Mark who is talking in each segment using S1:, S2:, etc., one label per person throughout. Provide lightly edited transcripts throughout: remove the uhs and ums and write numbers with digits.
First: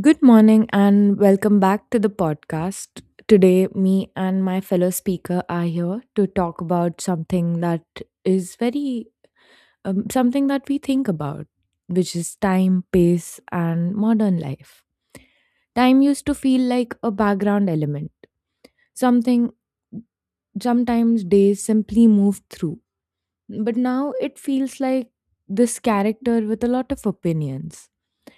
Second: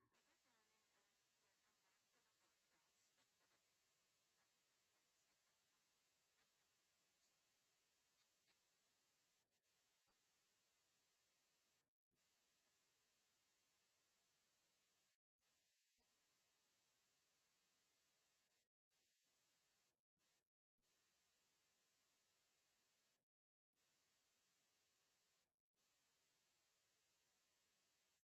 S1: Good morning and welcome back to the podcast. Today, me and my fellow speaker are here to talk about is very something that we think about, which is time, pace, and modern life. Time used to feel like a background element, something sometimes days simply move through, but now it feels like this character with a lot of opinions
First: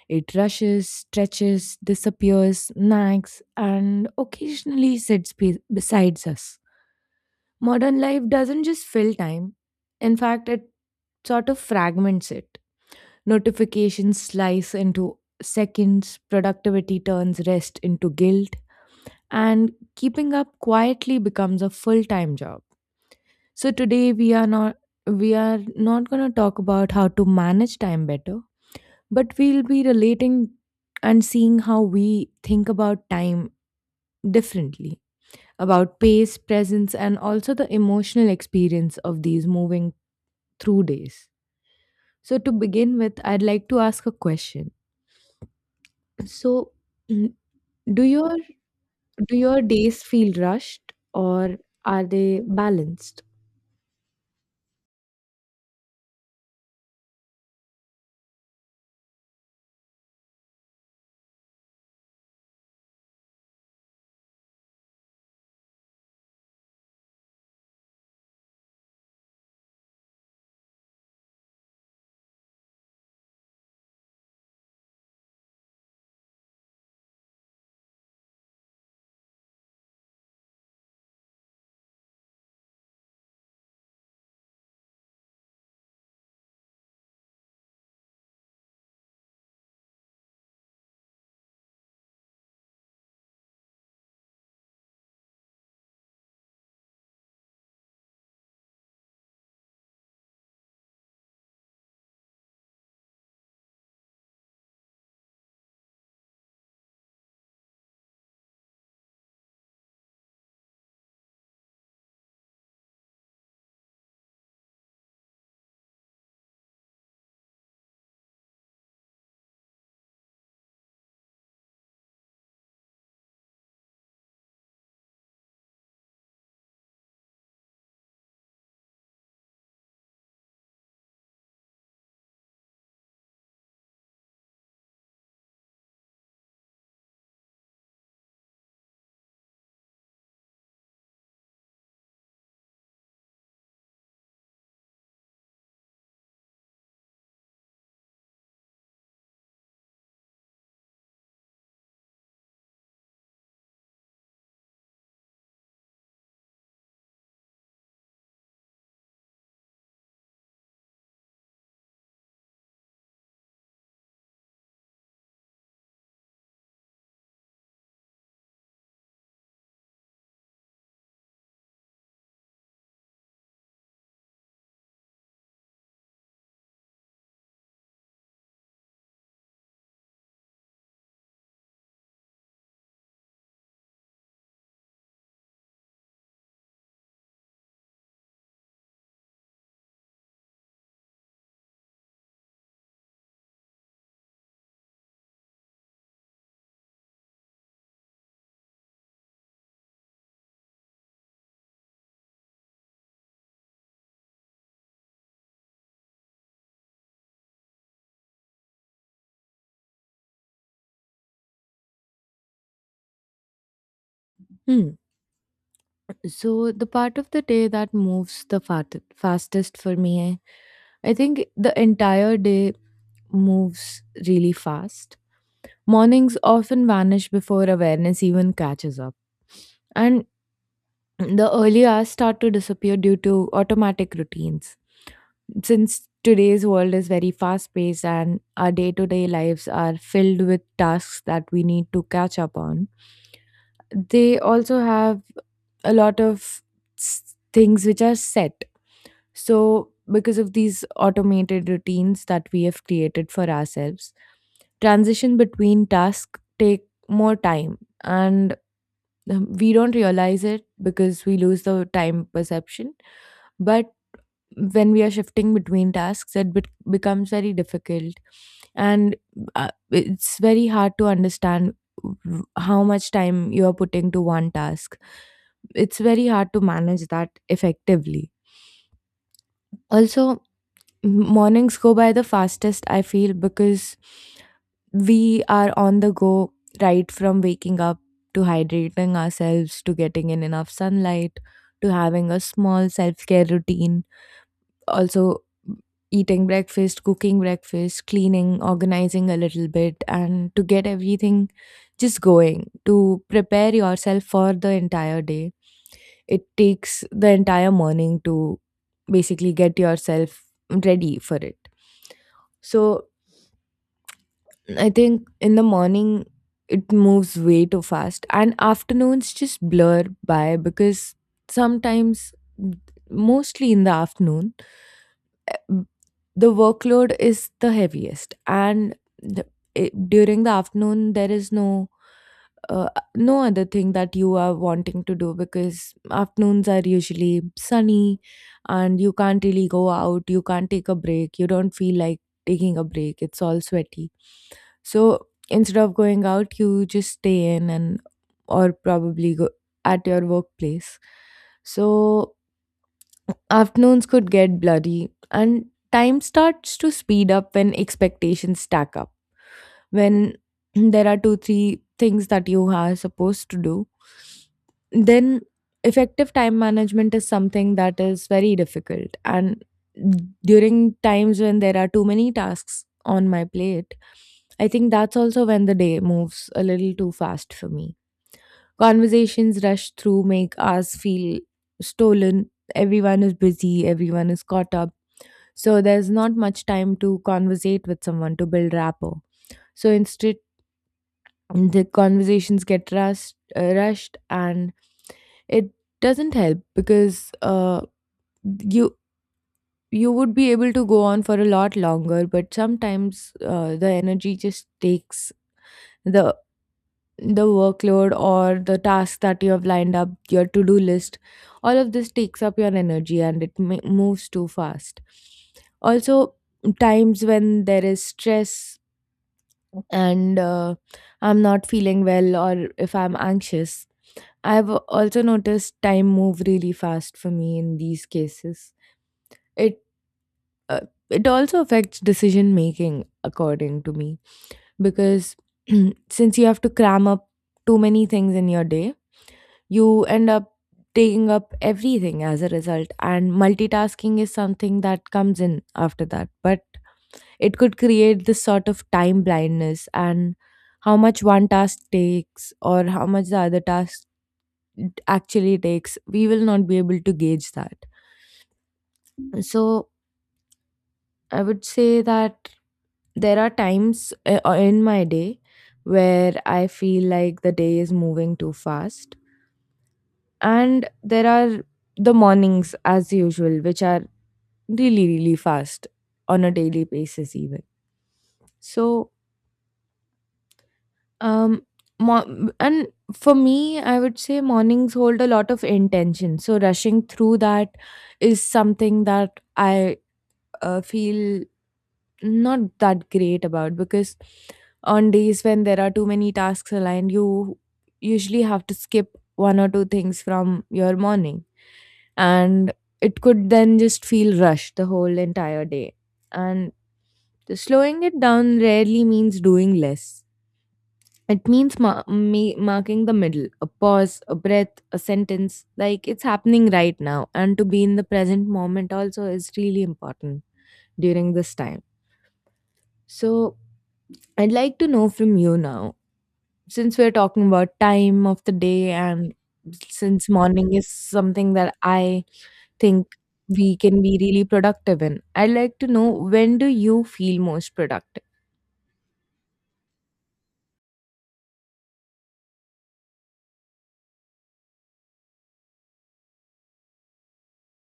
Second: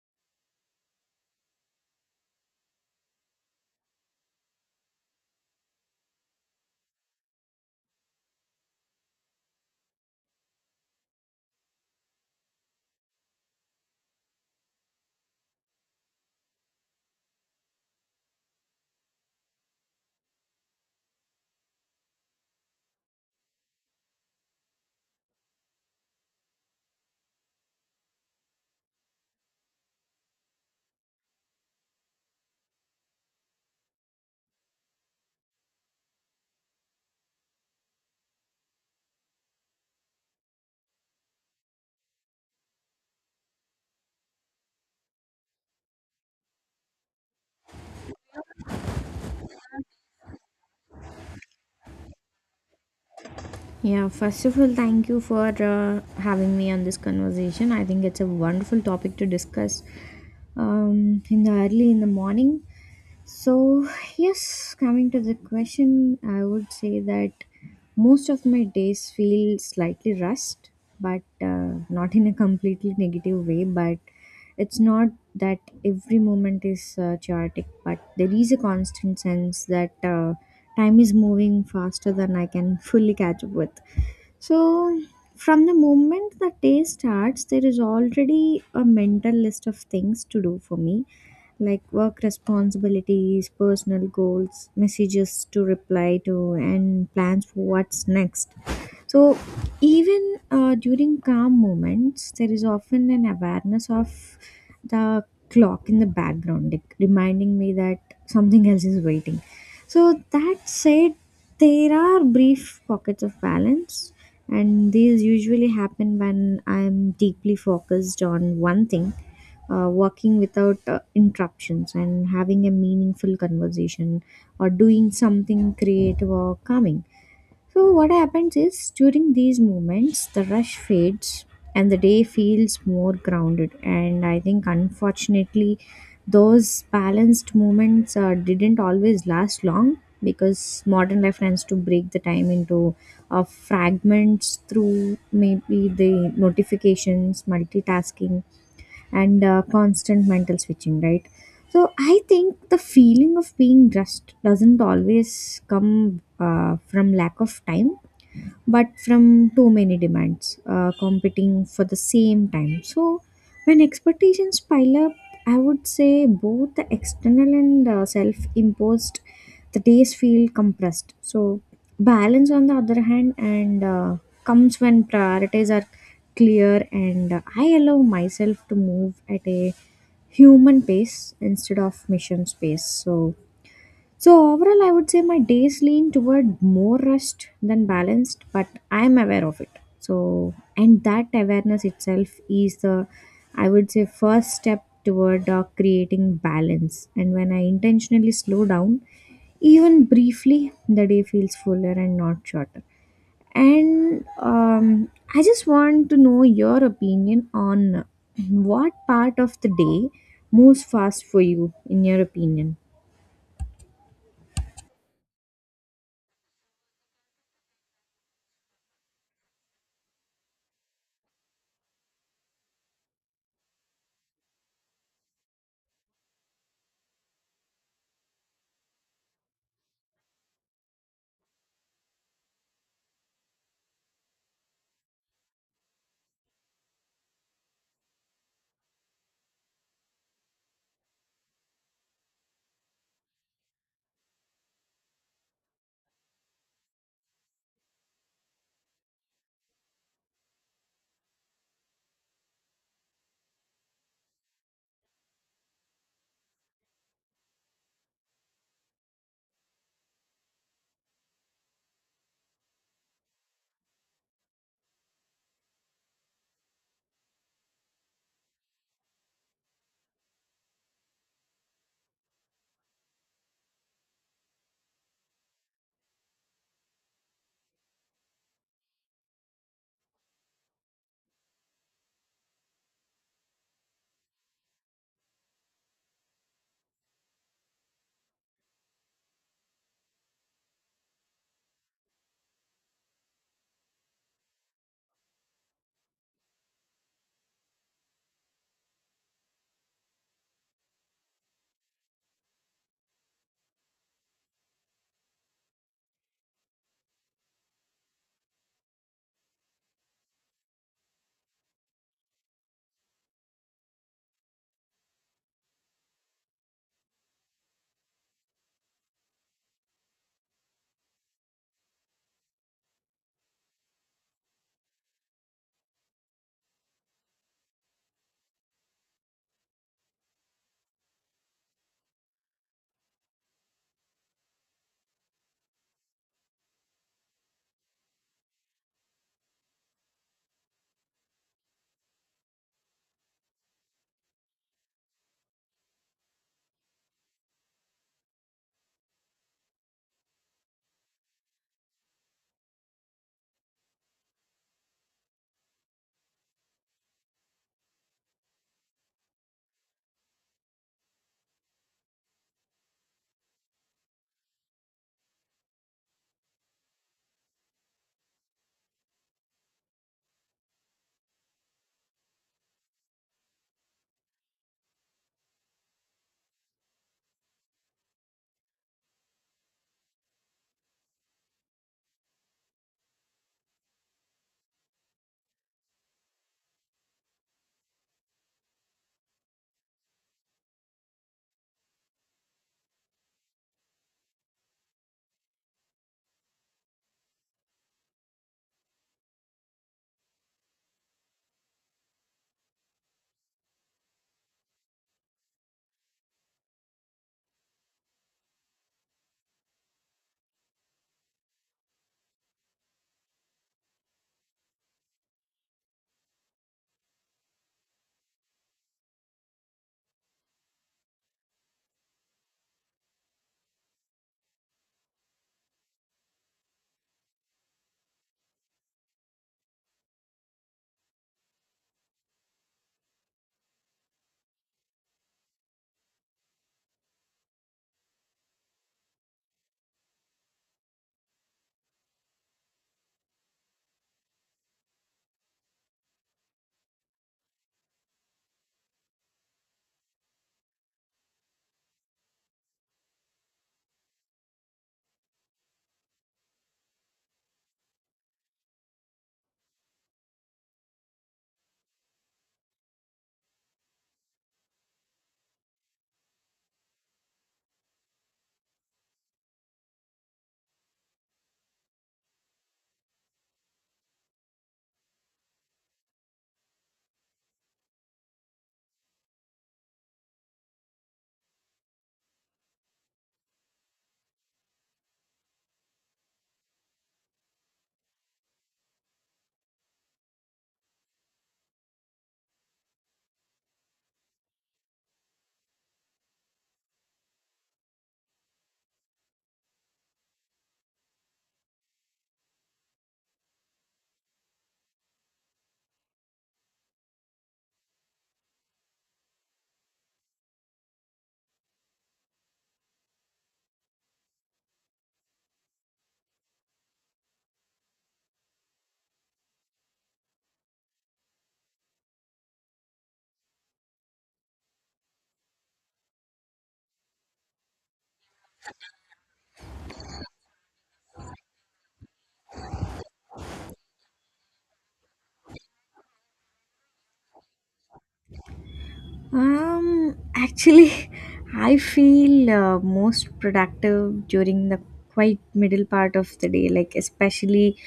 S1: it rushes, stretches, disappears, nags, and occasionally beside us. Modern life doesn't just fill time. In fact, it sort of fragments it. Notifications slice into seconds, productivity turns rest into guilt, and keeping up quietly becomes a full time job. So today we are not going to talk about how to manage time better, but we'll be relating and seeing how we think about time differently, about pace, presence, and also the emotional experience of these moving through days. So, to begin with, I'd like to ask a question. So, mm, do your do your days feel rushed or are they balanced?
S2: Yeah, first of all, thank you for having me on this conversation. I think it's a wonderful topic to discuss in the early in the morning. So, yes, coming to the question, I would say that most of my days feel slightly rushed, but not in a completely negative way. But it's not that every moment is chaotic, but there is a constant sense that time is moving faster than I can fully catch up with so, from the moment the day starts, there is already a mental list of things to do for me, like work responsibilities, personal goals, messages to reply to, and plans for what's next. So, even during calm moments, there is often an awareness of the clock in the background, like reminding me that something else is waiting. So, that said, there are brief pockets of balance, and these usually happen when I'm deeply focused on one thing. Working without interruptions and having a meaningful conversation or doing something creative or calming so, what happens is during these moments, the rush fades and the day feels more grounded. And I think, unfortunately, those balanced moments didn't always last long because modern life tends to break the time into fragments through maybe the notifications, multitasking, and constant mental switching, right? So I think the feeling of being rushed doesn't always come from lack of time but from too many demands competing for the same time. So, when expectations pile up, I would say both the external and self imposed, the days feel compressed. So, balance on the other hand, and comes when priorities are clear and I allow myself to move at a human pace instead of mission space. So, so overall, I would say my days lean toward more rest than balanced, but I am aware of it. So and that awareness itself is the, I would say, first step toward creating balance. And when I intentionally slow down, even briefly, the day feels fuller and not shorter. And I just want to know your opinion on what part of the day moves fast for you, in your opinion.
S1: Hmm. So the part of the day that moves the fastest for me, I think the entire day moves really fast. Mornings often vanish before awareness even catches up, and the early hours start to disappear due to automatic routines. Since today's world is very fast paced and our day to day lives are filled with tasks that we need to catch up on, they also have a lot of things which are set. So, because of these automated routines that we have created for ourselves, transition between tasks take more time, and we don't realize it because we lose the time perception. But when we are shifting between tasks it becomes very difficult, and it's very hard to understand how much time you are putting to one task. It's very hard to manage that effectively. Also, mornings go by the fastest I feel, because we are on the go right from waking up, to hydrating ourselves, to getting in enough sunlight, to having a small self-care routine. Also, eating breakfast, cooking breakfast, cleaning, organizing a little bit, and to get everything just going to prepare yourself for the entire day, it takes the entire morning to basically get yourself ready for it. So I think in the morning it moves way too fast, and afternoons just blur by because sometimes, mostly in the afternoon, uh, the workload is the heaviest, and the, during the afternoon there is uh, no other thing that you are wanting to do, because afternoons are usually sunny and you can't really go out, you can't take a break, you don't feel like taking a break, it's all sweaty. So instead of going out you just stay in, and or probably go at your workplace. So afternoons could get bloody, and time starts to speed up when expectations stack up. When there are two three things that you are supposed to do, then effective time management is something that is very difficult. And during times when there are too many tasks on my plate, I think that's also when the day moves a little too fast for me. Conversations rush through, make us feel stolen. Everyone is busy, everyone is caught up. So there's not much time to conversate with someone to build rapport. So instead the conversations get rushed and it doesn't help, because you you would be able to go on for a lot longer, but sometimes the energy just takes the the workload or the tasks that you have lined up, your to do list, all of this takes up your energy and it moves too fast. Also, times when there is stress and I'm not feeling well, or if I'm anxious. I've also noticed time move really fast for me in these cases. It uh, it also affects decision making according to me, because since you have to cram up too many things in your day, you end up taking up everything as a result, and multitasking is something that comes in after that. But it could create this sort of time blindness, and how much one task takes or how much the other task actually takes, we will not be able to gauge that. So I would say that there are times in my day where I feel like the day is moving too fast. And there are the mornings, as usual, which are really, really fast on a daily basis, even. So, Um, mo- and for me, I would say mornings hold a lot of intention. So rushing through that is something that I feel not that great about, because on days when there are too many tasks aligned, you usually have to skip one or two things from your morning, and it could then just feel rushed the whole entire day. And slowing it down rarely means doing less, it means me marking the middle, a pause, a breath, a sentence, like it's happening right now. And to be in the present moment also is really important during this time. So, I'd like to know from you now, since we're talking about time of the day, and since morning is something that I think we can be really productive in, I'd like to know, when do you feel most productive?
S2: Actually, I feel most productive during the quite middle part of the day, like especially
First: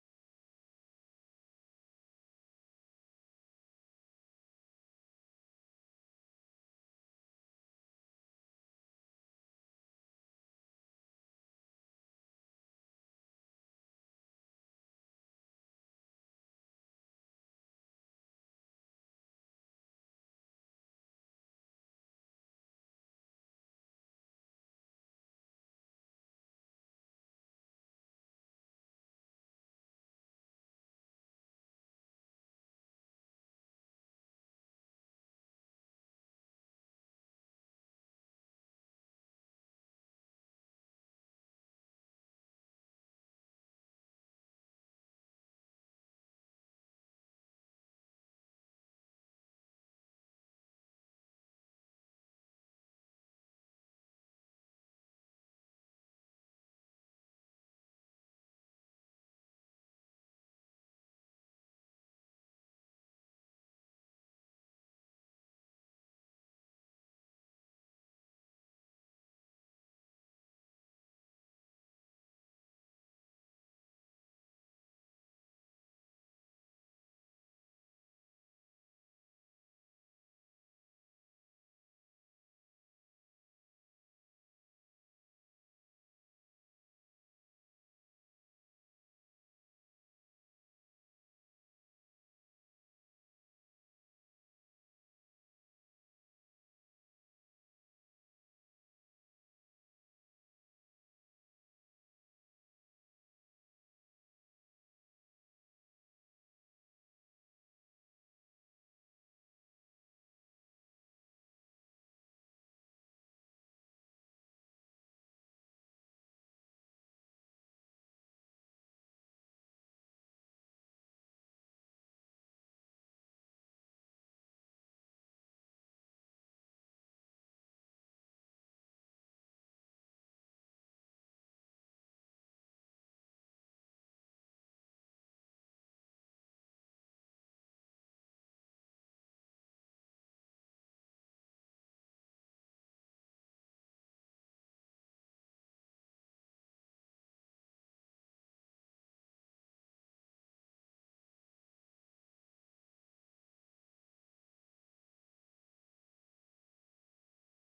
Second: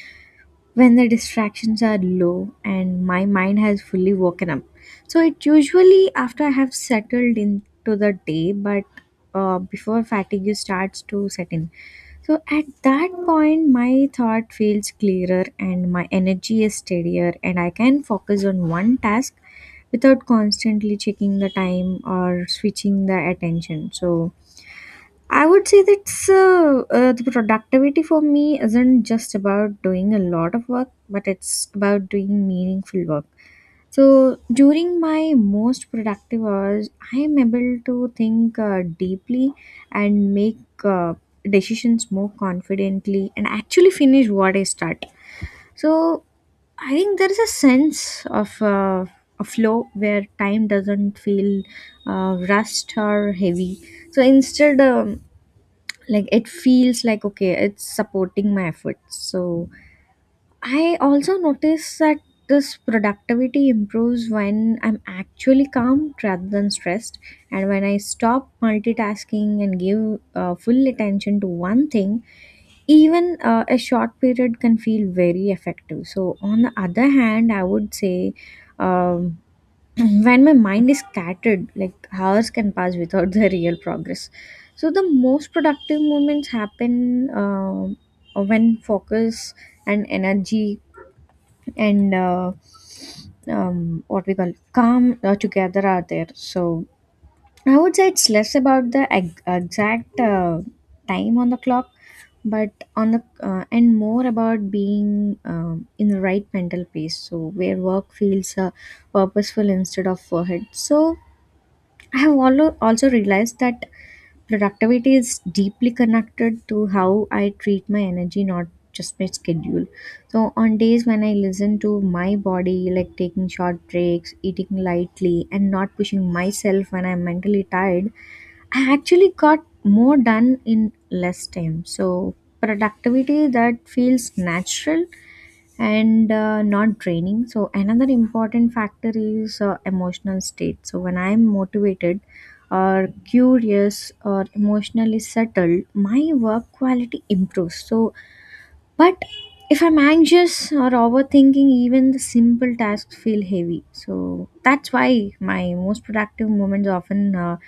S2: when the distractions are low and my mind has fully woken up. So it usually after I have settled into the day, but before fatigue starts to set in. So at that point, my thought feels clearer and my energy is steadier, and I can focus on one task without constantly checking the time or switching the attention. So I would say that's the productivity for me isn't just about doing a lot of work, but it's about doing meaningful work. So during my most productive hours, I am able to think deeply and make uh, decisions more confidently and actually finish what I start. So I think there is a sense of a flow where time doesn't feel rushed or heavy. So instead, like it feels like okay it's supporting my efforts so I also notice that this productivity improves when I'm actually calm rather than stressed and when I stop multitasking and give full attention to one thing even a short period can feel very effective so on the other hand I would say um, when my mind is scattered, like hours can pass without the real progress. So the most productive moments happen when focus and energy and what we call calm together are there. So I would say it's less about the exact time on the clock, but on the and more about being in the right mental pace. So where work feels purposeful instead of forehead. So I have also realized that productivity is deeply connected to how I treat my energy, not just my schedule. So, on days when I listen to my body, like taking short breaks, eating lightly, and not pushing myself when I'm mentally tired, I actually got more done in less time. So, productivity that feels natural and not draining. So, another important factor is emotional state. So, when I'm motivated or curious or emotionally settled, my work quality improves. So, but if I'm anxious or overthinking, even the simple tasks feel heavy. So, that's why my most productive moments often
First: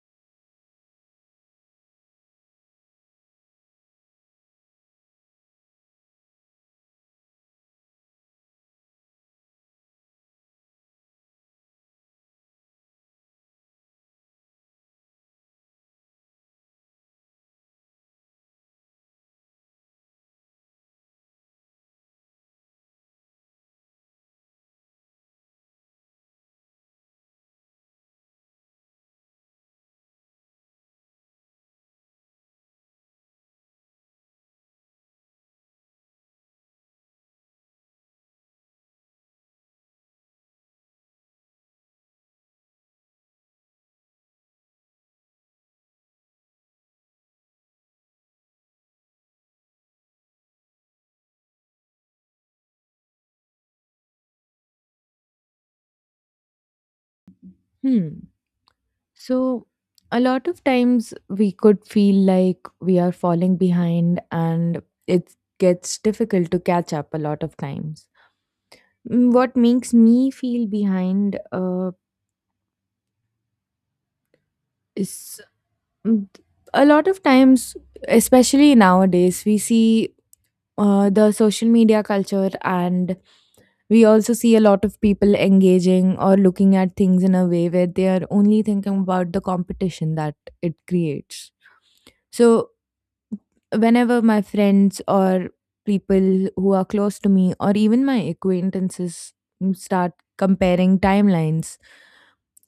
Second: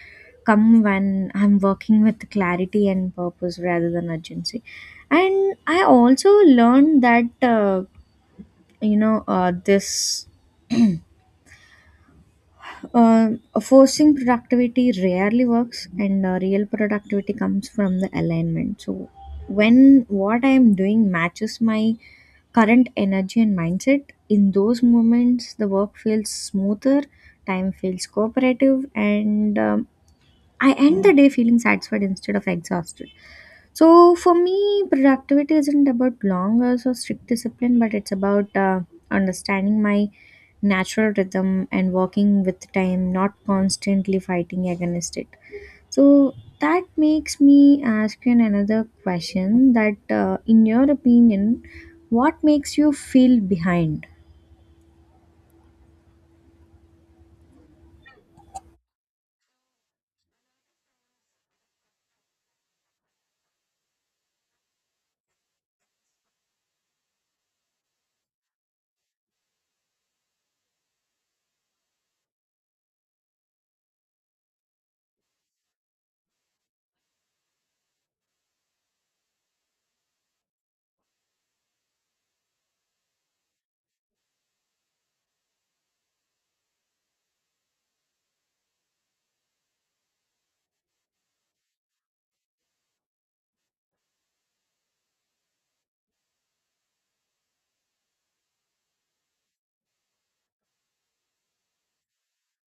S2: come when I'm working with clarity and purpose rather than urgency. And I also learned that. This uh, forcing productivity rarely works and real productivity comes from the alignment so when what I am doing matches my current energy and mindset in those moments the work feels smoother time feels cooperative and I end the day feeling satisfied instead of exhausted So for me, productivity isn't about long hours or strict discipline, but it's about understanding my natural rhythm and working with time, not constantly fighting against it. So that makes me ask you another question: that in your opinion, what makes you feel behind?
S1: Hmm. So, a lot of times we could feel like we are falling behind and it gets difficult to catch up a lot of times. Mm, what makes me feel behind is mm, a lot of times, especially nowadays, we see the social media culture, and we also see a lot of people engaging or looking at things in a way where they are only thinking about the competition that it creates. So whenever my friends or people who are close to me or even my acquaintances start comparing timelines,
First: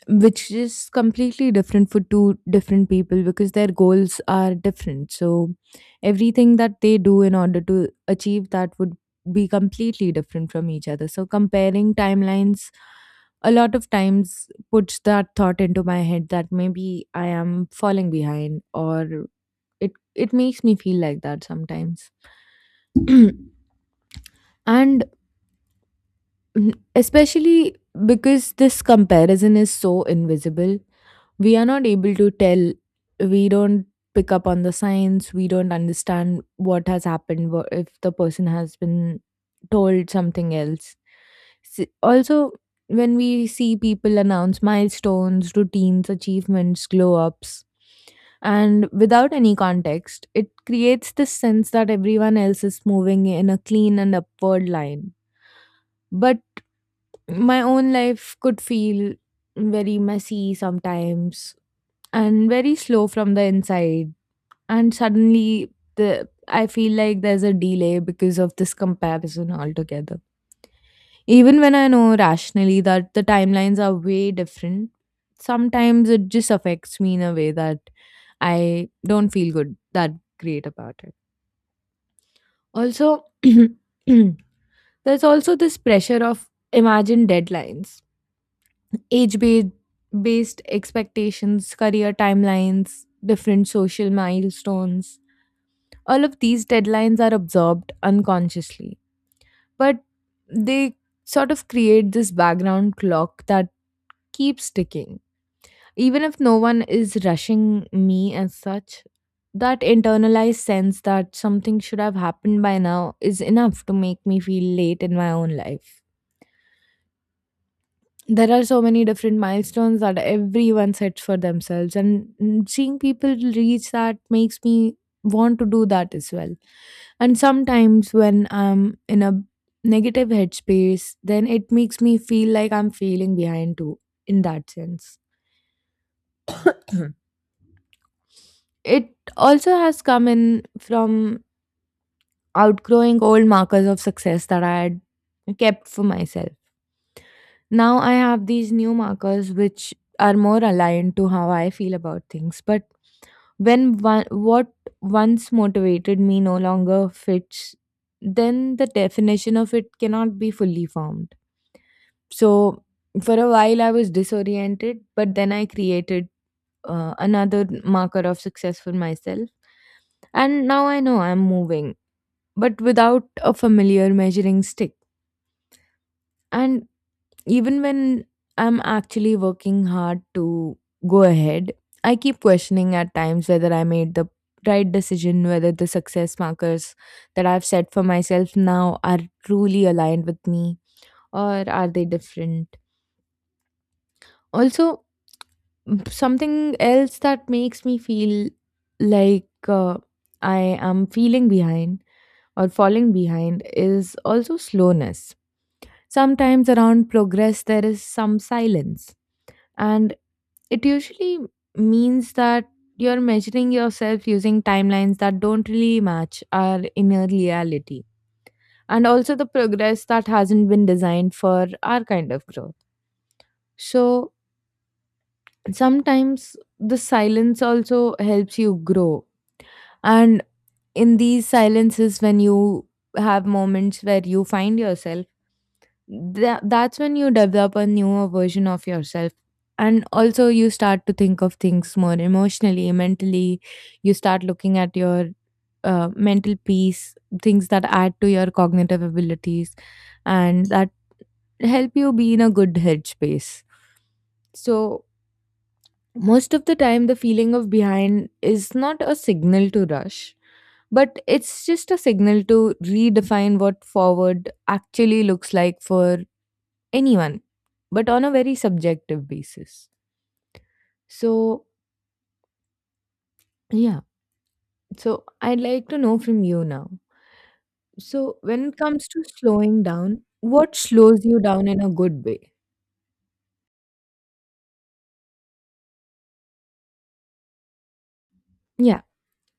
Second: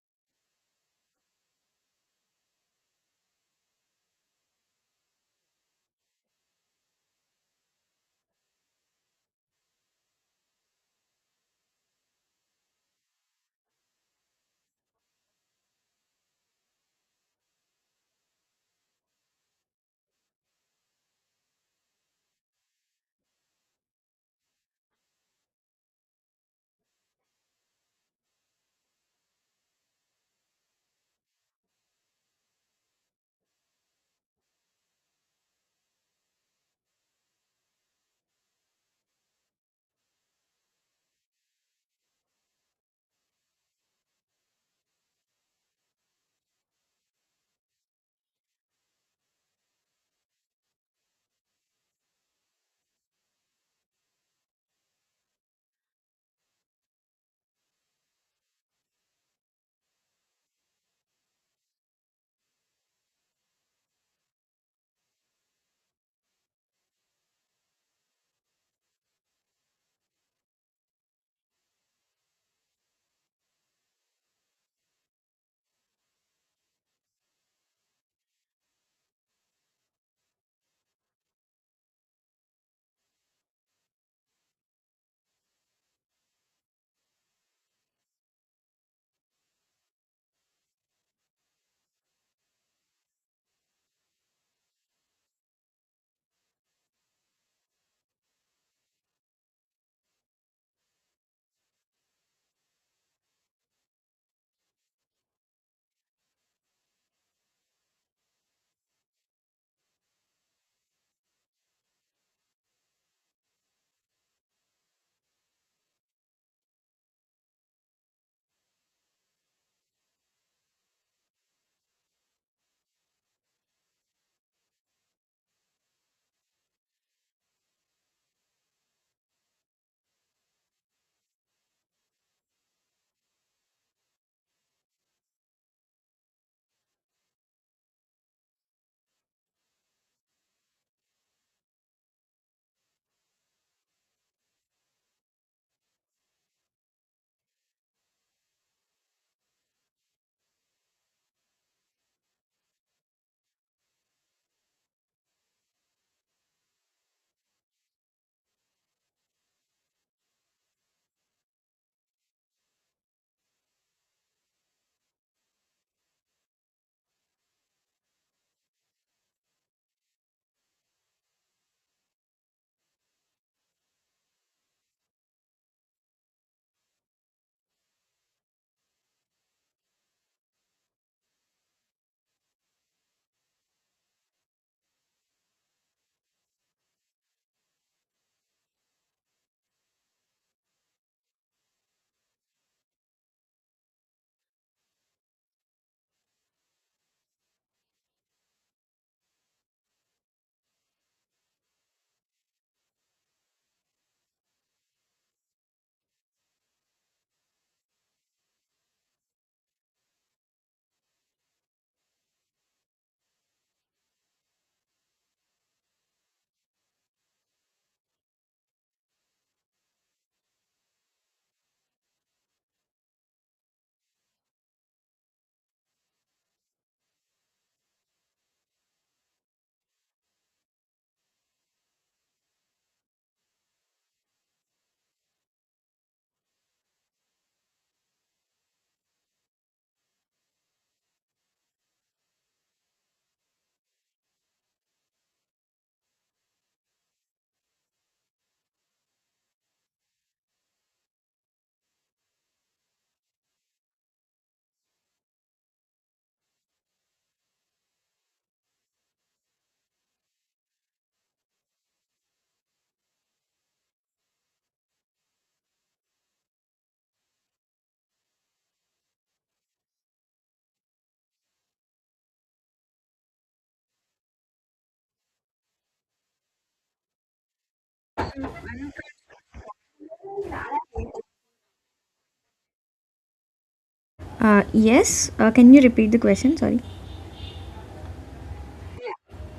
S1: which is completely different for two different people, because their goals are different, so everything that they do in order to achieve that would be completely different from each other. So comparing timelines a lot of times puts that thought into my head, that maybe I am falling behind, or it makes me feel like that sometimes. And especially because this comparison is so invisible, we are not able to tell, we don't pick up on the signs, we don't understand what has happened, if the person has been told something else. Also, when we see people announce milestones, routines, achievements, glow ups, and without any context, it creates this sense that everyone else is moving in a clean and upward line. But my own life could feel very messy sometimes and very slow from the inside. And suddenly, the I feel like there's a delay because of this comparison altogether. Even when I know rationally that the timelines are way different, sometimes it just affects me in a way that I don't feel good that great about it. Also, there's also this pressure of imagined deadlines, age ba- based expectations, career timelines, different social milestones. All of these deadlines are absorbed unconsciously, but they sort of create this background clock that keeps ticking. Even if no one is rushing me as such, that internalized sense that something should have happened by now is enough to make me feel late in my own life. There are so many different milestones that everyone sets for themselves, and seeing people reach that makes me want to do that as well. And sometimes when I'm in a negative headspace, then it makes me feel like I'm failing behind too, in that sense. It also has come in from outgrowing old markers of success that I had kept for myself. Now I have these new markers which are more aligned to how I feel about things. But when one, what once motivated me no longer fits, then the definition of it cannot be fully formed. So for a while I was disoriented, but then I created another marker of success for myself. And now I know I'm moving, but without a familiar measuring stick. And even when I'm actually working hard to go ahead, I keep questioning at times whether I made the right decision, whether the success markers that I've set for myself now are truly aligned with me, or are they different. Also, something else that makes me feel like I am feeling behind or falling behind is also slowness. Sometimes around progress, there is some silence, and it usually means that you're measuring yourself using timelines that don't really match our inner reality, and also the progress that hasn't been designed for our kind of growth. So sometimes the silence also helps you grow. And in these silences, when you have moments where you find yourself, that's when you develop a newer version of yourself. And also, you start to think of things more emotionally, mentally. You start looking at your mental peace, things that add to your cognitive abilities, and that help you be in a good headspace. So, most of the time, the feeling of behind is not a signal to rush, but it's just a signal to redefine what forward actually looks like for anyone, but on a very subjective basis. So, yeah, so I'd like to know from you now. So, when it comes to slowing down, what slows you down in a good way?
S2: Yes. Can you repeat the question? Sorry.
S1: Yeah.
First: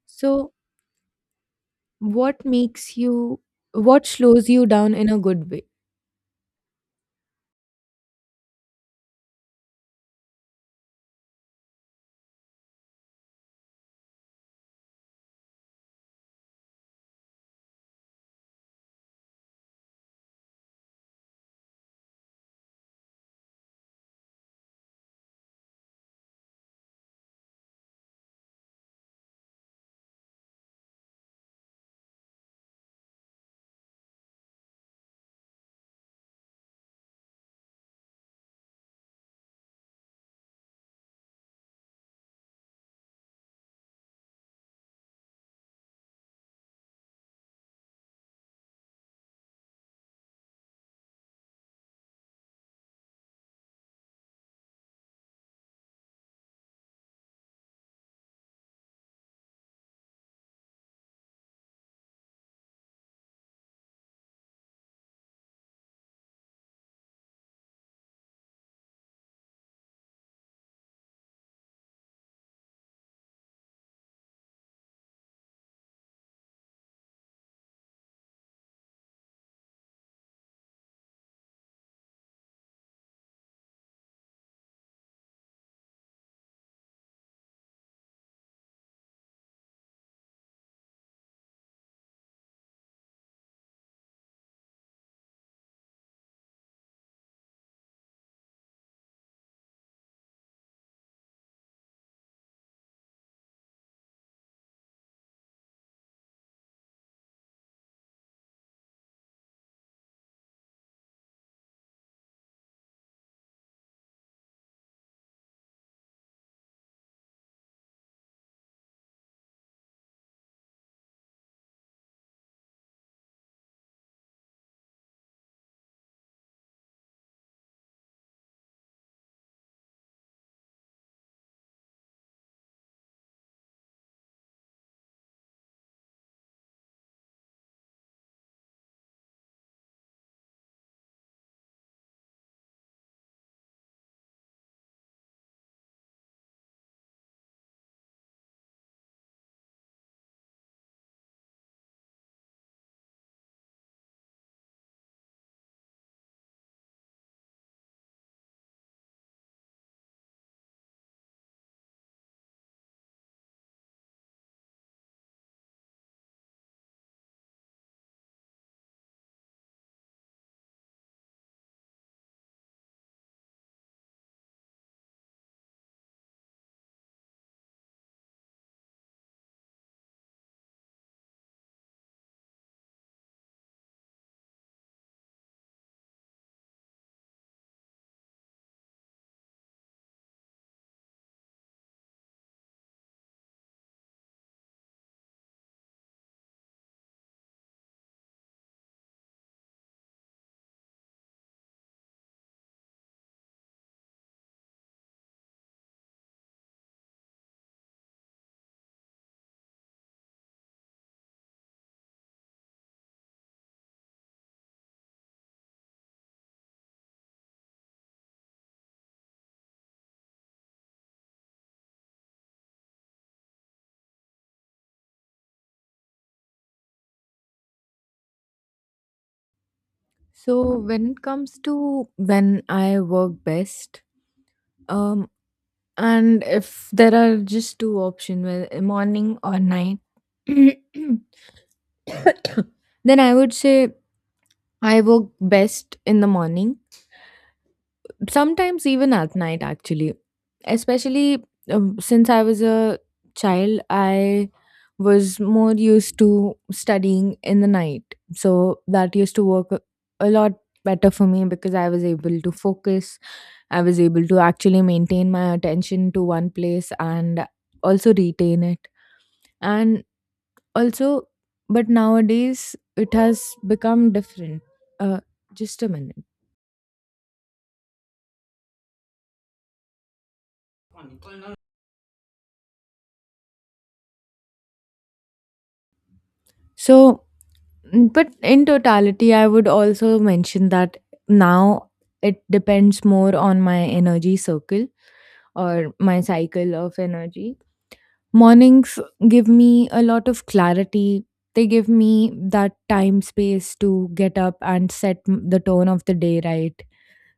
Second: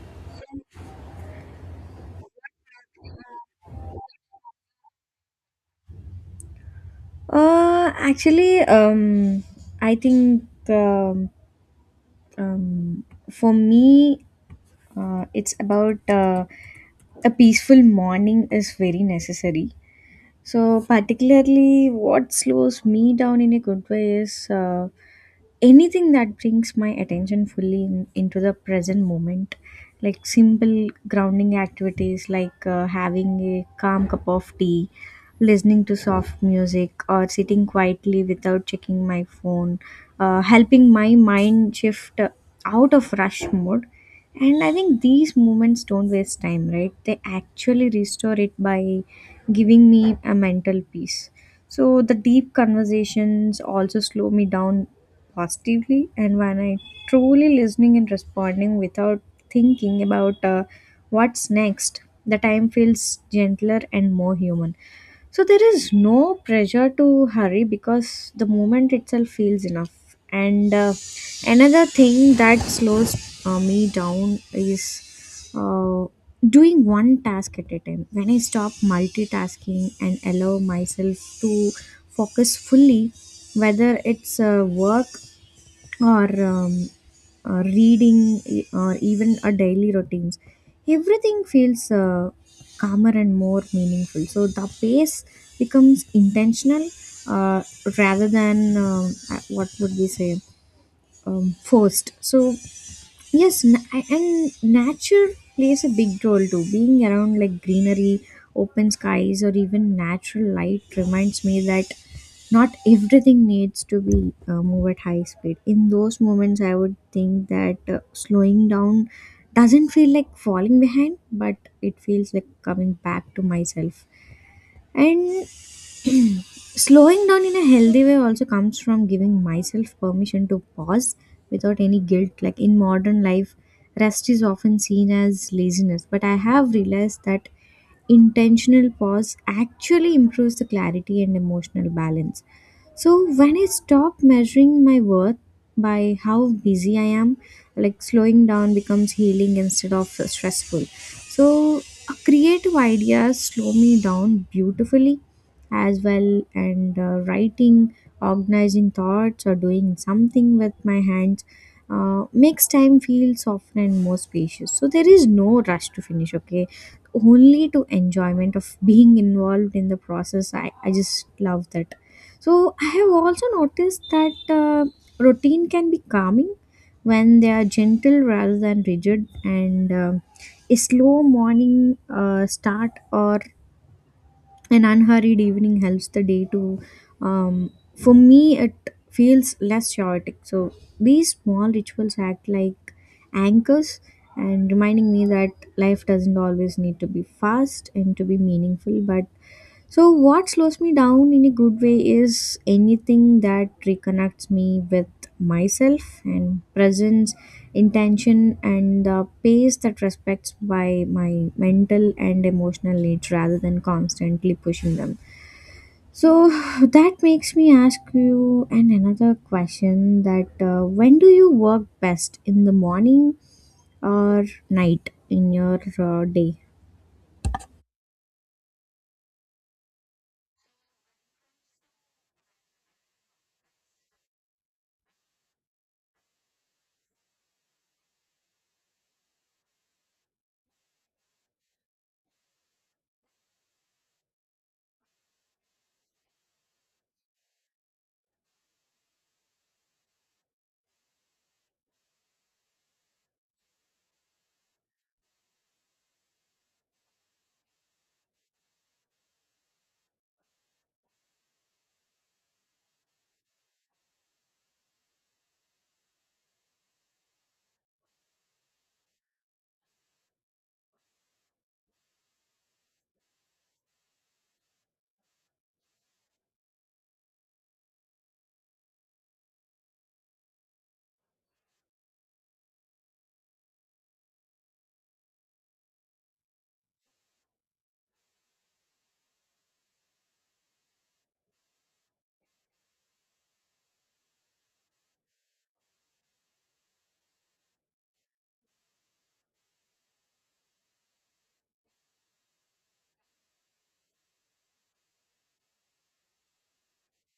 S1: So, what makes you, what slows you down in a good way?
S2: Actually, I think um, for me, it's about a peaceful morning is very necessary so, particularly, what slows me down in a good way is anything that brings my attention fully in, into the present moment. Like simple grounding activities like having a calm cup of tea, listening to soft music, or sitting quietly without checking my phone, helping my mind shift out of rush mode. And I think these moments don't waste time, right? They actually restore it by giving me a mental peace. So the deep conversations also slow me down positively, and when I truly listening and responding without thinking about what's next, the time feels gentler and more human. So there is no pressure to hurry because the moment itself feels enough. And another thing that slows me down is doing one task at a time. When I stop multitasking and allow myself to focus fully, whether it's work or reading or even a daily routines everything feels calmer and more meaningful so the pace becomes intentional uh, rather than what would we say forced so yes and nature plays a big role too being around like greenery open skies or even natural light reminds me that not everything needs to be move at high speed in those moments I would think that slowing down doesn't feel like falling behind but it feels like coming back to myself and slowing down in a healthy way also comes from giving myself permission to pause without any guilt like in modern life rest is often seen as laziness but I have realized that intentional pause actually improves the clarity and emotional balance so when I stop measuring my worth by how busy I am, like slowing down becomes healing instead of stressful. So creative ideas slow me down beautifully as well, and writing, organizing thoughts, or doing something with my hands. Makes time feel softer and more spacious so there is no rush to finish okay only to enjoyment of being involved in the process I just love that so I have also noticed that routine can be calming when they are gentle rather than rigid, and a slow morning start or an unhurried evening helps the day to. Um, for me, it feels less chaotic. So these small rituals act like anchors and reminding me that life doesn't always need to be fast and to be meaningful, but so, what slows me down in a good way is anything that reconnects me with myself and presence, intention, and the pace that respects by my mental and emotional needs rather than constantly pushing them. So, that makes me ask you and another question that when do you work best in the morning or night in your day?
S1: So when it comes to when I work best, um, and if there are just two options, well, morning or night, then I would say I work best in the morning. Sometimes even at night, actually, especially since I was a child, I was more used to studying in the night, so that used to work a lot better for me because I was able to focus. I was able to actually maintain my attention to one place and also retain it. And also, but nowadays it has become different. Uh, just a minute. So, but in totality, I would also mention that now it depends more on my energy circle, or my cycle of energy. Mornings give me a lot of clarity. They give me that time space to get up and set the tone of the day right.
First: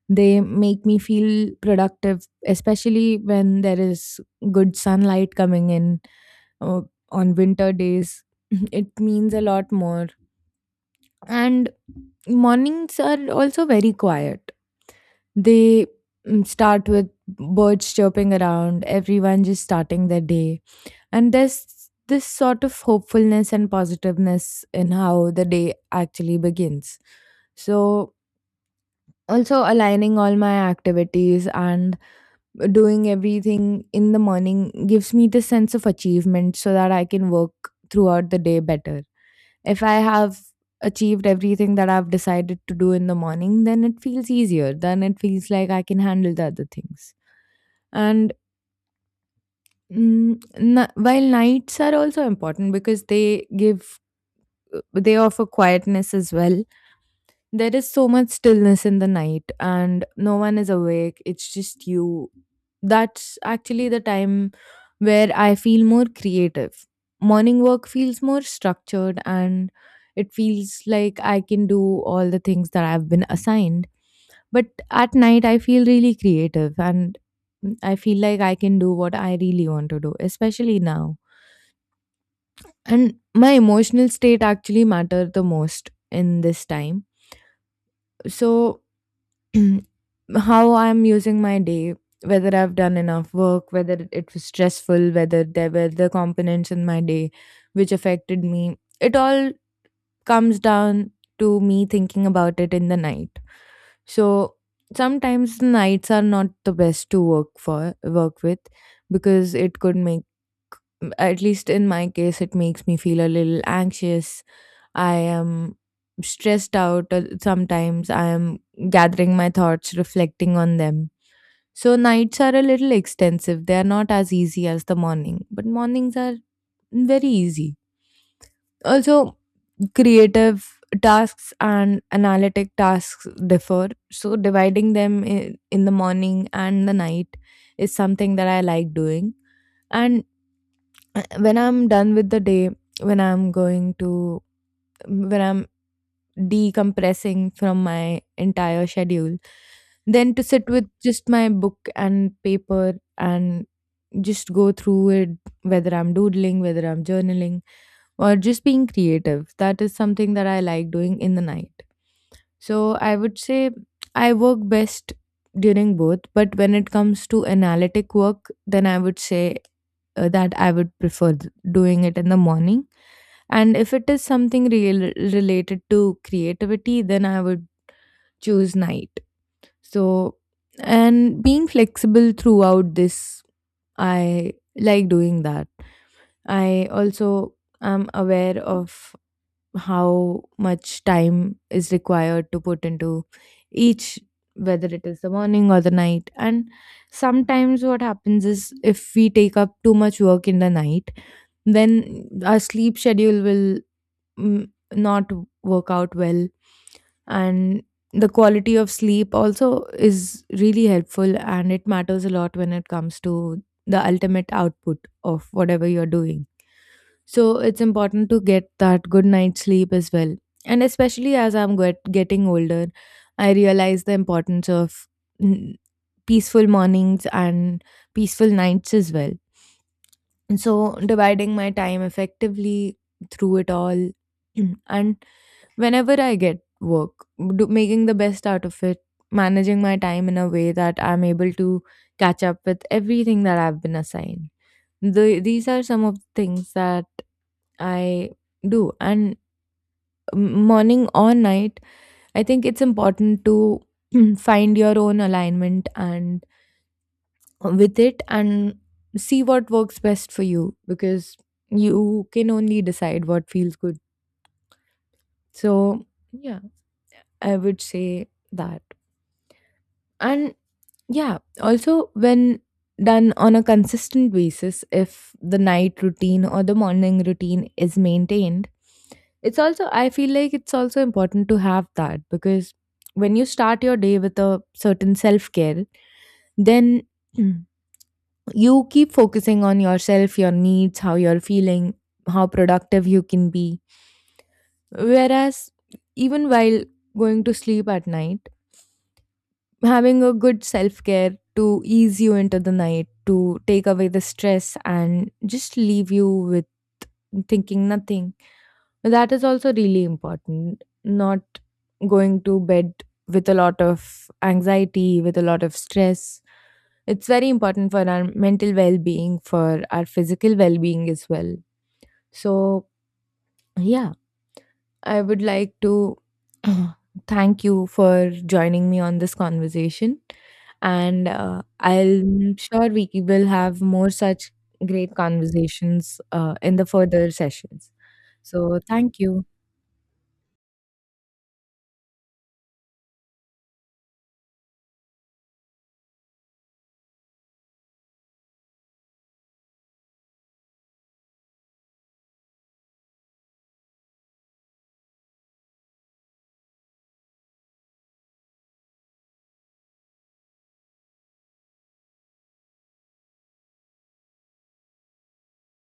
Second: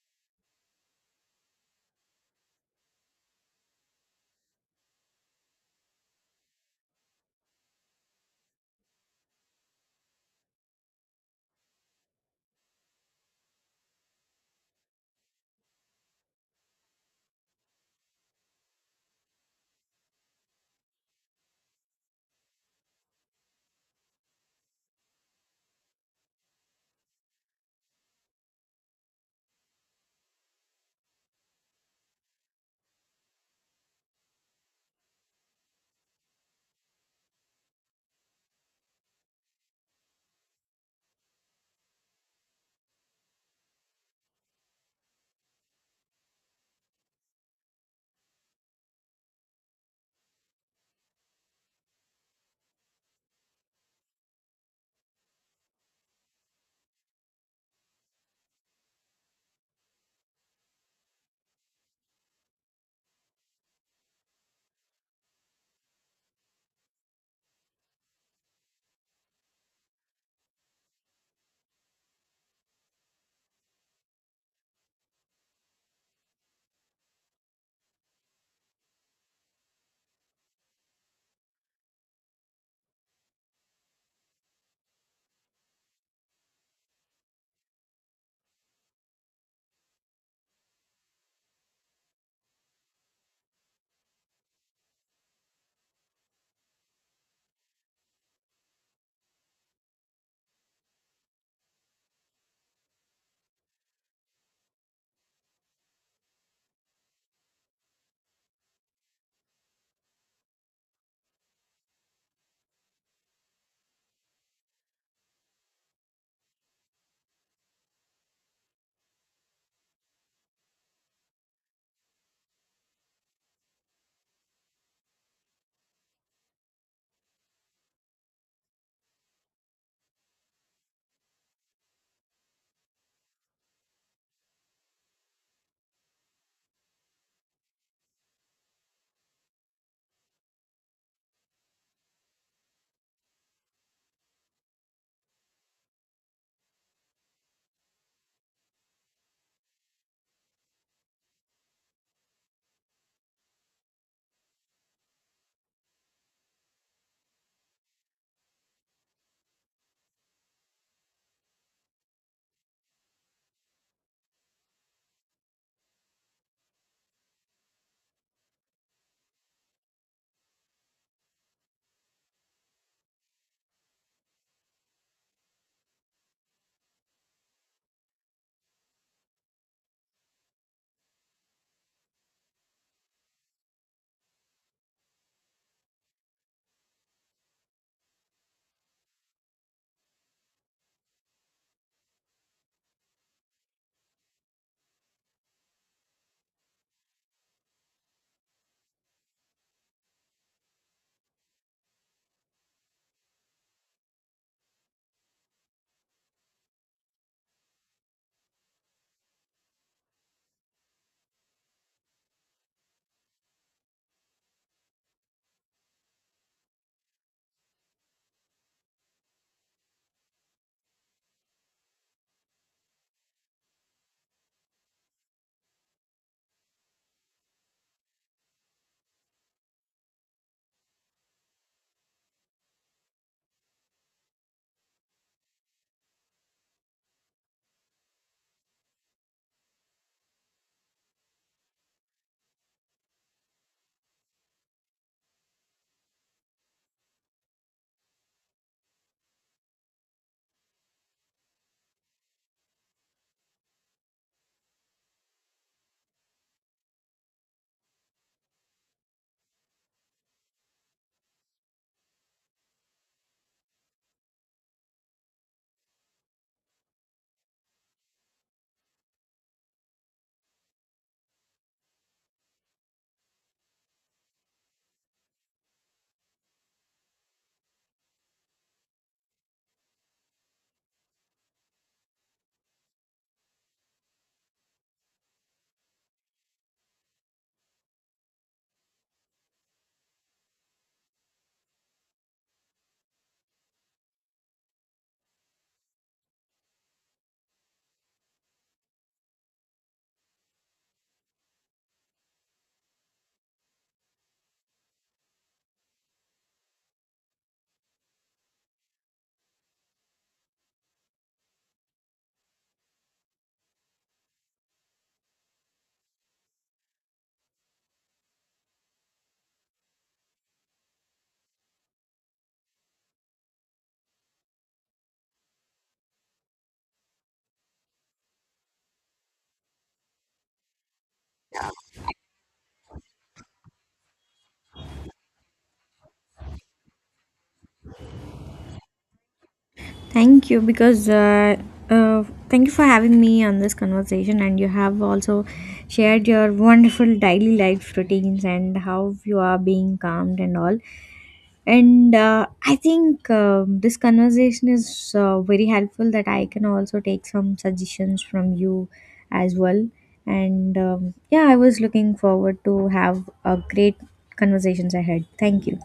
S1: They make me feel productive, especially when there is good sunlight coming in uh, on winter days. It means a lot more. And mornings are also very quiet. They start with birds chirping around, everyone just starting their day, and there's this sort of hopefulness and positiveness in how the day actually begins. So, also aligning all my activities and doing everything in the morning gives me this sense of achievement so that I can work throughout the day better. If I have achieved everything that I've decided to do in the morning, then it feels easier. Then it feels like I can handle the other things. And while nights are also important because they give they offer quietness as well. There is so much stillness in the night and no one is awake. It's just you. That's actually the time where I feel more creative. Morning work feels more structured and it feels like I can do all the things that I've been assigned. But at night, I feel really creative and I feel like I can do what I really want to do, especially now. And my emotional state actually matter the most in this time. So, how I'm using my day, whether I've done enough work, whether it was stressful, whether there were the components in my day which affected me, it all comes down to me thinking about it in the night. So sometimes the nights are not the best to work with, because it could make, at least in my case, it makes me feel a little anxious. I am stressed out sometimes. I am gathering my thoughts, reflecting on them. So nights are a little extensive. They are not as easy as the morning, but mornings are very easy. Also, creative tasks and analytic tasks differ. So dividing them in the morning and the night is something that I like doing. And when I'm done with the day, when I'm going to, when I'm decompressing from my entire schedule, then to sit with just my book and paper and just go through it, whether I'm doodling, whether I'm journaling, or just being creative. That is something that I like doing in the night. So I would say I work best during both, but when it comes to analytic work, then I would say that I would prefer doing it in the morning. And if it is something real related to creativity, then I would choose night. So, and being flexible throughout this, I like doing that. I also am aware of how much time is required to put into each, whether it is the morning or the night, and sometimes what happens is if we take up too much work in the night, then our sleep schedule will, not work out well, and the quality of sleep also is really helpful and it matters a lot when it comes to the ultimate output of whatever you're doing, so it's important to get that good night's sleep as well. And especially as I'm getting older, I realize the importance of mm, peaceful mornings and peaceful nights as well. And so dividing my time effectively through it all, and whenever I get work, making the best out of it, managing my time in a way that I'm able to catch up with everything that I've been assigned, these are some of the things that I do. And morning or night, I think it's important to find your own alignment and with it and see what works best for you, because you can only decide what feels good. So, yeah, I would say that. And yeah, also when done on a consistent basis, if the night routine or the morning routine is maintained, it's also, I feel like it's also important to have that, because when you start your day with a certain self care, then, Mm, you keep focusing on yourself, your needs, how you're feeling, how productive you can be. Whereas, even while going to sleep at night, having a good self care to ease you into the night, to take away the stress, and just leave you with thinking nothing, that is also really important. Not going to bed with a lot of anxiety, with a lot of stress. It's very important for our mental well being, for our physical well being as well. So, yeah, I would like to thank you for joining me on this conversation. And I'm sure we will have more such great conversations in the further sessions. So, thank you.
S2: Thank you because thank you for having me on this conversation, and you have also shared your wonderful daily life routines and how you are being calmed and all. And I think this conversation is very helpful that I can also take some suggestions from you as well. And yeah, I was looking forward to have a great conversations ahead. Thank you.